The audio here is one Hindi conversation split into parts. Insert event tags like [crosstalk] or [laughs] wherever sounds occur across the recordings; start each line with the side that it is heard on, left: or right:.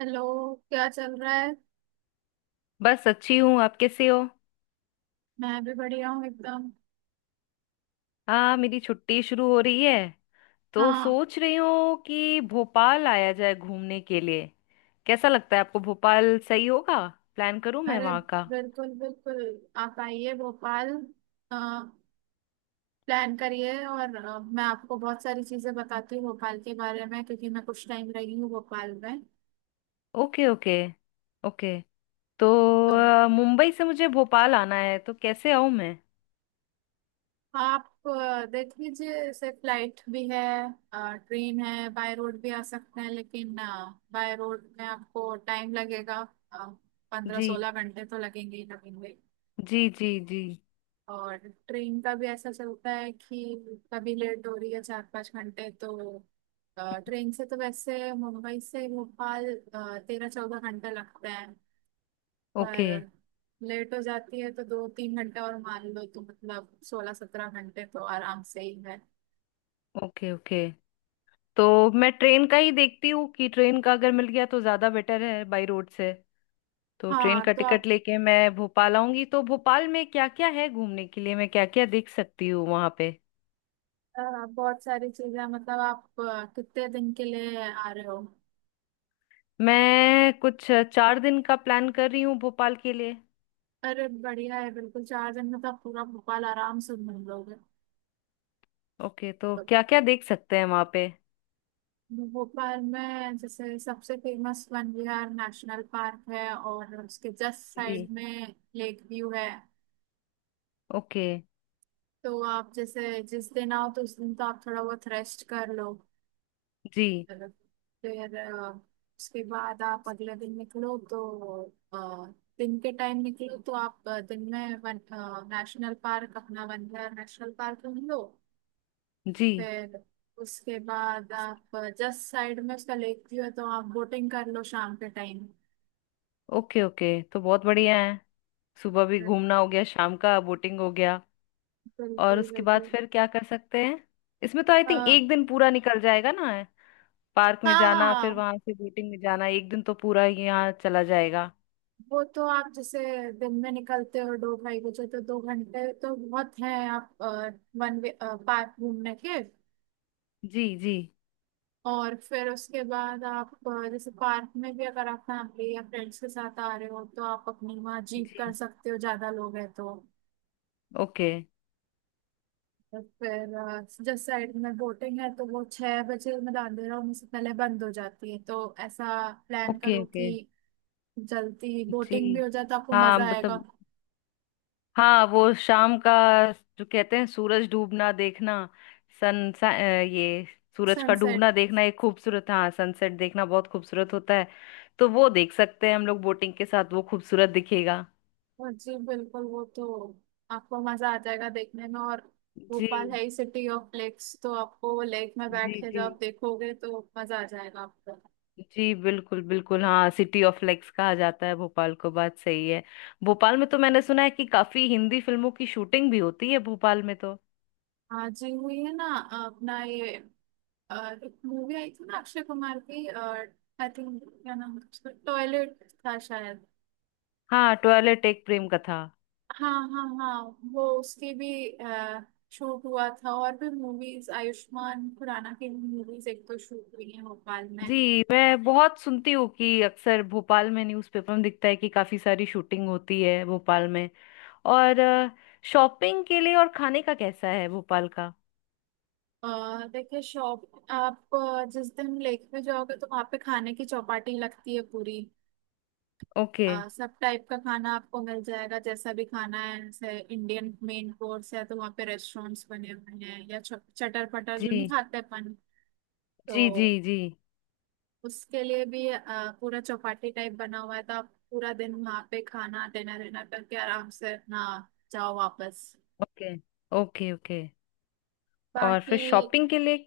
right: हेलो। क्या चल रहा है।
left: बस अच्छी हूँ। आप कैसे हो?
right: मैं भी बढ़िया हूँ एकदम।
left: हाँ, मेरी छुट्टी शुरू हो रही है तो
right: हाँ।
left: सोच रही हूँ कि भोपाल आया जाए घूमने के लिए। कैसा लगता है आपको, भोपाल सही होगा? प्लान करूँ मैं
right: अरे
left: वहाँ का?
right: बिल्कुल बिल्कुल, आप आइए भोपाल, प्लान करिए और मैं आपको बहुत सारी चीजें बताती हूँ भोपाल के बारे में क्योंकि मैं कुछ टाइम रही हूँ भोपाल में।
left: Okay okay. ओके। तो
right: तो
left: मुंबई से मुझे भोपाल आना है, तो कैसे आऊँ मैं?
right: आप देख लीजिए, जैसे फ्लाइट भी है, ट्रेन है, बाय रोड भी आ सकते हैं लेकिन बाय रोड में आपको टाइम लगेगा। पंद्रह
left: जी।
right: सोलह घंटे तो लगेंगे ही लगेंगे।
left: जी जी जी।
right: और ट्रेन का भी ऐसा चलता है कि कभी लेट हो रही है 4-5 घंटे तो ट्रेन से तो वैसे मुंबई से भोपाल 13-14 घंटे लगते हैं। पर
left: ओके
right: लेट हो जाती है तो 2-3 घंटे और मान लो, तो मतलब 16-17 घंटे तो आराम से ही है।
left: ओके। ओके। तो मैं ट्रेन का ही देखती हूँ कि ट्रेन का अगर मिल गया तो ज़्यादा बेटर है बाई रोड से। तो ट्रेन
right: हाँ
left: का
right: तो आप
left: टिकट लेके मैं भोपाल आऊंगी, तो भोपाल में क्या क्या है घूमने के लिए? मैं क्या क्या देख सकती हूँ वहां पे?
right: अ, बहुत सारी चीजें, मतलब आप कितने दिन के लिए आ रहे हो।
left: मैं कुछ 4 दिन का प्लान कर रही हूँ भोपाल के लिए।
right: अरे बढ़िया है, बिल्कुल 4 दिन में तो आप पूरा भोपाल आराम से घूम लोगे।
left: ओके, तो क्या क्या देख सकते हैं वहां पे?
right: भोपाल में जैसे सबसे famous Van Vihar national park है और उसके जस्ट साइड
left: जी।
right: में लेक व्यू है।
left: ओके।
right: तो आप जैसे जिस दिन आओ तो उस दिन तो आप थोड़ा बहुत रेस्ट कर लो।
left: जी
right: फिर उसके बाद आप अगले दिन निकलो तो अ, दिन के टाइम निकलो तो आप दिन में वन नेशनल पार्क अपना वन विहार नेशनल पार्क घूम लो।
left: जी।
right: फिर उसके बाद आप जस्ट साइड में उसका लेक व्यू है तो आप बोटिंग कर लो शाम के टाइम।
left: ओके ओके, तो बहुत बढ़िया है। सुबह भी घूमना हो गया, शाम का बोटिंग हो गया। और
right: बिल्कुल
left: उसके बाद
right: बिल्कुल।
left: फिर क्या कर सकते हैं? इसमें तो आई थिंक
right: आ,
left: एक दिन पूरा निकल जाएगा ना? पार्क में
right: हाँ
left: जाना, फिर
right: हाँ,
left: वहां से बोटिंग में जाना, एक दिन तो पूरा यहाँ चला जाएगा।
right: वो तो आप जैसे दिन में निकलते हो 2-2:30 बजे, तो 2 घंटे तो बहुत हैं आप वन वे पार्क घूमने के।
left: जी जी
right: और फिर उसके बाद आप जैसे पार्क में भी अगर आप फैमिली या फ्रेंड्स के साथ आ रहे हो तो आप अपनी वहाँ जीप कर
left: जी।
right: सकते हो, ज्यादा लोग हैं तो।
left: ओके
right: और फिर जिस साइड में बोटिंग है तो वो 6 बजे मतलब अंधेरा होने से पहले बंद हो जाती है, तो ऐसा प्लान
left: ओके।
right: करो
left: ओके।
right: कि जल्दी बोटिंग भी
left: जी,
right: हो जाए तो आपको
left: हाँ,
right: मजा आएगा।
left: मतलब, हाँ, वो शाम का जो कहते हैं सूरज डूबना देखना, सन सा, अ, ये सूरज का
right: सनसेट।
left: डूबना देखना एक खूबसूरत, हाँ, सनसेट देखना बहुत खूबसूरत होता है। तो वो देख सकते हैं हम लोग बोटिंग के साथ, वो खूबसूरत दिखेगा।
right: हाँ जी बिल्कुल, वो तो आपको मजा आ जाएगा देखने में। और
left: जी।
right: भोपाल है ही सिटी ऑफ लेक्स, तो आपको वो लेक में बैठ
left: जी
right: के जब
left: जी।
right: आप देखोगे तो मजा आ जाएगा आपको।
left: जी बिल्कुल बिल्कुल। हाँ, सिटी ऑफ लेक्स कहा जाता है भोपाल को, बात सही है। भोपाल में तो मैंने सुना है कि काफी हिंदी फिल्मों की शूटिंग भी होती है भोपाल में तो।
right: हाँ जी हुई है ना। अपना ये अ, एक मूवी आई थी ना अक्षय कुमार की, आई थिंक क्या नाम था उसका, टॉयलेट था शायद।
left: हाँ, टॉयलेट एक प्रेम कथा।
right: हाँ हाँ हाँ। वो उसकी भी शूट हुआ था, और भी मूवीज, आयुष्मान खुराना की मूवीज एक तो शूट हुई है भोपाल में।
left: जी, मैं बहुत सुनती हूँ कि अक्सर भोपाल में न्यूज़पेपर में दिखता है कि काफी सारी शूटिंग होती है भोपाल में। और शॉपिंग के लिए और खाने का कैसा है भोपाल का?
right: देखिए शॉप, आप जिस दिन लेक में जाओगे तो वहाँ पे खाने की चौपाटी लगती है पूरी।
left: ओके।
right: सब टाइप का खाना आपको मिल जाएगा, जैसा भी खाना है, जैसे इंडियन मेन कोर्स है तो वहाँ पे रेस्टोरेंट्स बने हुए हैं, या चटर पटर जो नहीं
left: जी
right: खाते अपन
left: जी जी।
right: तो
left: जी।
right: उसके लिए भी पूरा चौपाटी टाइप बना हुआ है। तो आप पूरा दिन वहाँ पे खाना डिनर डिनर करके आराम से अपना जाओ वापस।
left: Okay okay. ओके। और
right: बाकी
left: फिर शॉपिंग के लिए,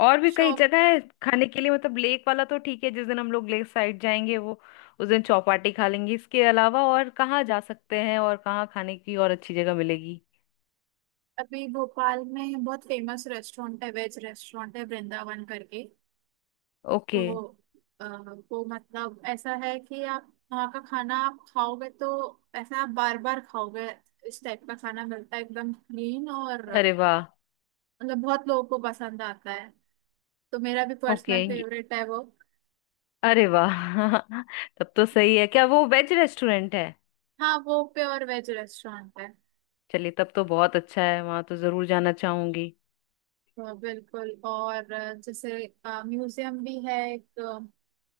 left: और भी कई
right: शॉप,
left: जगह है खाने के लिए, मतलब लेक वाला तो ठीक है, जिस दिन हम लोग लेक साइड जाएंगे वो उस दिन चौपाटी खा लेंगे। इसके अलावा और कहाँ जा सकते हैं, और कहाँ खाने की और अच्छी जगह मिलेगी?
right: अभी भोपाल में बहुत फेमस रेस्टोरेंट है, वेज रेस्टोरेंट है वृंदावन करके।
left: ओके।
right: तो अ, वो मतलब ऐसा है कि आप वहाँ का खाना आप खाओगे तो ऐसा आप बार बार खाओगे। इस टाइप का खाना मिलता है एकदम क्लीन और
left: अरे वाह।
right: मतलब बहुत लोगों को पसंद आता है, तो मेरा भी पर्सनल
left: ओके
right: फेवरेट है वो।
left: अरे वाह। [laughs] तब तो सही है, क्या वो वेज रेस्टोरेंट है?
right: हाँ वो प्योर वेज रेस्टोरेंट है।
left: चलिए, तब तो बहुत अच्छा है, वहां तो जरूर जाना चाहूंगी।
right: हाँ, बिल्कुल। और जैसे म्यूजियम भी है एक,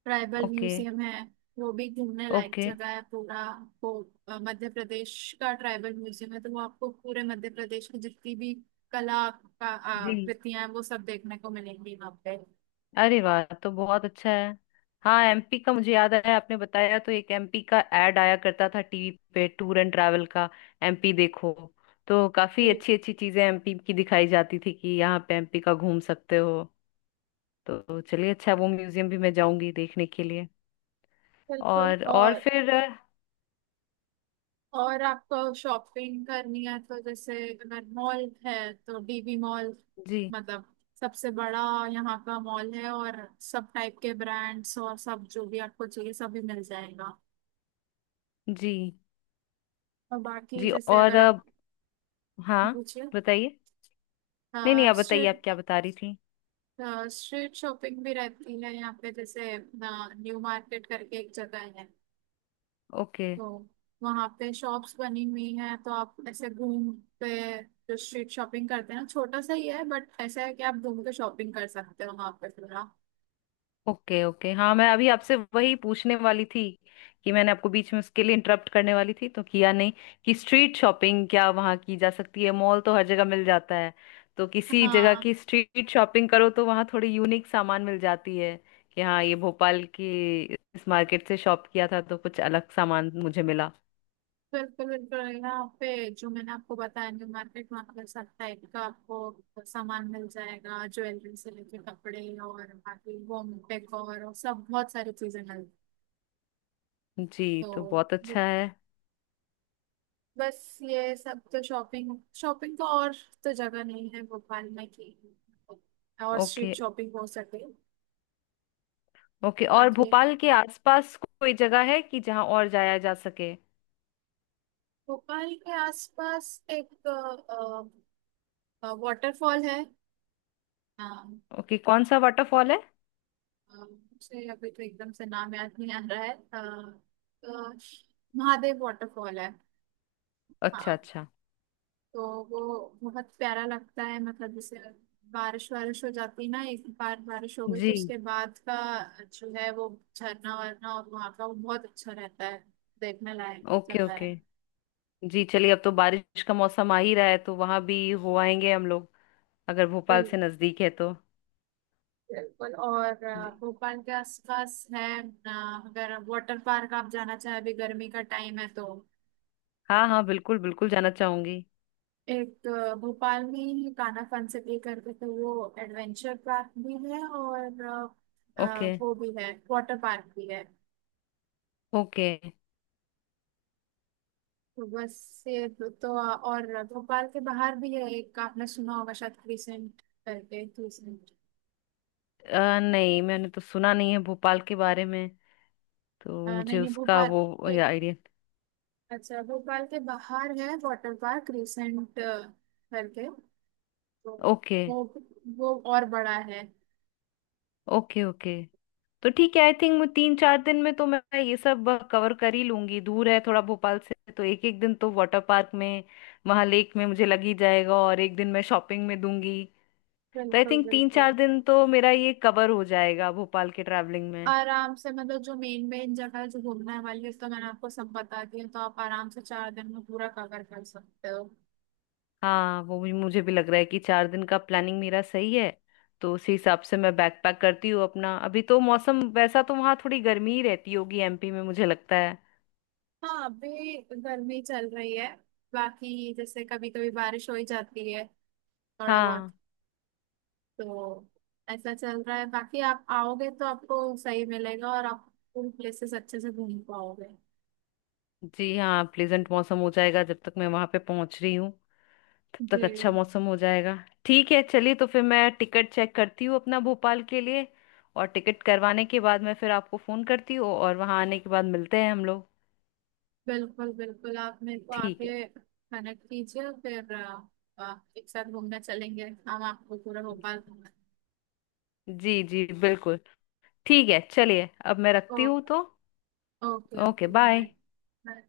right: ट्राइबल
left: ओके
right: म्यूजियम है। वो भी घूमने लायक
left: ओके।
right: जगह है पूरा। वो मध्य प्रदेश का ट्राइबल म्यूजियम है, तो वो आपको पूरे मध्य प्रदेश की जितनी भी कला का
left: जी,
right: कृतियां हैं वो सब देखने को मिलेंगी वहाँ पे।
left: अरे वाह, तो बहुत अच्छा है। हाँ, एमपी का मुझे याद आया, आपने बताया तो। एक एमपी का एड आया करता था टीवी पे, टूर एंड ट्रैवल का, एमपी देखो। तो काफी
right: जी,
left: अच्छी अच्छी चीजें एमपी की दिखाई जाती थी कि यहाँ पे एमपी का घूम सकते हो। तो चलिए अच्छा है, वो म्यूजियम भी मैं जाऊंगी देखने के लिए।
right: बिल्कुल।
left: और
right: और
left: फिर।
right: आपको शॉपिंग करनी है तो जैसे अगर मॉल है तो डीवी मॉल,
left: जी
right: मतलब सबसे बड़ा यहाँ का मॉल है, और सब टाइप के ब्रांड्स और सब जो भी आपको चाहिए सभी मिल जाएगा।
left: जी
right: और बाकी
left: जी।
right: जैसे
left: और
right: अगर आप
left: अब? हाँ,
right: पूछिए,
left: बताइए। नहीं नहीं, आप बताइए,
right: स्ट्रीट
left: आप क्या बता रही थी?
right: स्ट्रीट शॉपिंग भी रहती है यहाँ पे, जैसे न्यू मार्केट करके एक जगह है।
left: ओके
right: तो वहां पे शॉप्स बनी हुई हैं, तो आप ऐसे घूम पे, जो स्ट्रीट शॉपिंग करते हैं ना, छोटा सा ही है बट ऐसा है कि आप घूम के शॉपिंग कर सकते हो वहां पे पूरा।
left: ओके। ओके। हाँ, मैं अभी आपसे वही पूछने वाली थी, कि मैंने आपको बीच में उसके लिए इंटरप्ट करने वाली थी तो किया नहीं, कि स्ट्रीट शॉपिंग क्या वहाँ की जा सकती है? मॉल तो हर जगह मिल जाता है, तो किसी जगह
right: हाँ
left: की स्ट्रीट शॉपिंग करो तो वहाँ थोड़ी यूनिक सामान मिल जाती है कि हाँ, ये भोपाल की इस मार्केट से शॉप किया था तो कुछ अलग सामान मुझे मिला।
right: बिल्कुल बिल्कुल, यहाँ पे जो मैंने आपको बताया न्यू मार्केट, वहाँ पे सब टाइप का आपको सामान मिल जाएगा, ज्वेलरी से लेके कपड़े और बाकी होम डेकोर और सब बहुत सारी चीजें मिल।
left: जी,
right: तो
left: तो बहुत अच्छा है।
right: बस ये सब तो, शॉपिंग शॉपिंग तो और तो जगह नहीं है भोपाल में कि और
left: ओके।
right: स्ट्रीट शॉपिंग हो सके।
left: ओके, और
right: बाकी
left: भोपाल के आसपास कोई जगह है कि जहाँ और जाया जा सके?
right: भोपाल के आसपास एक वाटरफॉल है। हाँ,
left: ओके, कौन सा वाटरफॉल है?
right: मुझे अभी तो एकदम से नाम याद नहीं आ रहा है, अ, महादेव वाटरफॉल है।
left: अच्छा
right: हाँ।
left: अच्छा।
right: तो वो बहुत प्यारा लगता है, मतलब जैसे बारिश वारिश हो जाती है ना, एक बार बारिश हो गई तो
left: जी।
right: उसके बाद का जो है वो झरना वरना और वहाँ का वो बहुत अच्छा रहता है। देखने लायक
left: ओके
right: जगह
left: ओके।
right: है।
left: जी, चलिए, अब तो बारिश का मौसम आ ही रहा है तो वहां भी हो आएंगे हम लोग, अगर भोपाल से
right: बिल्कुल
left: नजदीक है तो।
right: बिल्कुल। और
left: जी।
right: भोपाल के आसपास है, अगर वाटर पार्क आप जाना चाहे अभी गर्मी का टाइम है तो
left: हाँ हाँ बिल्कुल बिल्कुल, जाना चाहूंगी।
right: एक भोपाल में ही कान्हा फनसिटी करके, तो वो एडवेंचर पार्क भी है और
left: ओके
right: वो भी है, वाटर पार्क भी है।
left: ओके।
right: बस ये और भोपाल के बाहर भी है एक, आपने सुना होगा शायद क्रिसेंट करके, क्रिसेंट।
left: नहीं, मैंने तो सुना नहीं है भोपाल के बारे में, तो
right: नहीं
left: मुझे
right: नहीं
left: उसका
right: भोपाल
left: वो
right: के,
left: आइडिया।
right: अच्छा भोपाल के बाहर है वाटर पार्क क्रिसेंट करके। तो
left: ओके।
right: वो और बड़ा है।
left: Okay okay. तो ठीक है, आई थिंक 3-4 दिन में तो मैं ये सब कवर कर ही लूंगी। दूर है थोड़ा भोपाल से, तो एक एक दिन तो वाटर पार्क में, वहां लेक में मुझे लग ही जाएगा, और एक दिन मैं शॉपिंग में दूंगी। तो आई
right: बिल्कुल
left: थिंक तीन
right: बिल्कुल।
left: चार दिन तो मेरा ये कवर हो जाएगा भोपाल के ट्रैवलिंग में।
right: आराम से, मतलब जो मेन मेन जगह है जो घूमने वाली है तो मैंने आपको सब बता दिया, तो आप आराम से 4 दिन में पूरा कवर कर सकते हो।
left: हाँ, वो भी मुझे भी लग रहा है कि 4 दिन का प्लानिंग मेरा सही है। तो उसी हिसाब से मैं बैकपैक करती हूँ अपना। अभी तो मौसम वैसा, तो वहाँ थोड़ी गर्मी ही रहती होगी एमपी में, मुझे लगता है।
right: हाँ अभी गर्मी चल रही है, बाकी जैसे कभी कभी बारिश हो ही जाती है थोड़ा बहुत।
left: हाँ।
right: तो ऐसा चल रहा है। बाकी आप आओगे तो आपको सही मिलेगा और आप उन प्लेसेस अच्छे से घूम पाओगे।
left: जी, हाँ, प्लेजेंट मौसम हो जाएगा, जब तक मैं वहां पे पहुंच रही हूँ तब तक अच्छा
right: जी।
left: मौसम हो जाएगा। ठीक है, चलिए, तो फिर मैं टिकट चेक करती हूँ अपना भोपाल के लिए, और टिकट करवाने के बाद मैं फिर आपको फोन करती हूँ, और वहां आने के बाद मिलते हैं हम लोग।
right: बिल्कुल बिल्कुल, आप मेरे को
left: ठीक है।
right: आके कनेक्ट कीजिए फिर एक साथ घूमने चलेंगे, हम आपको पूरा भोपाल घुमाएं।
left: जी जी बिल्कुल। ठीक है, चलिए, अब मैं
right: ओ
left: रखती हूँ तो।
right: Okay
left: okay,
right: okay.
left: Bye.
right: Bye.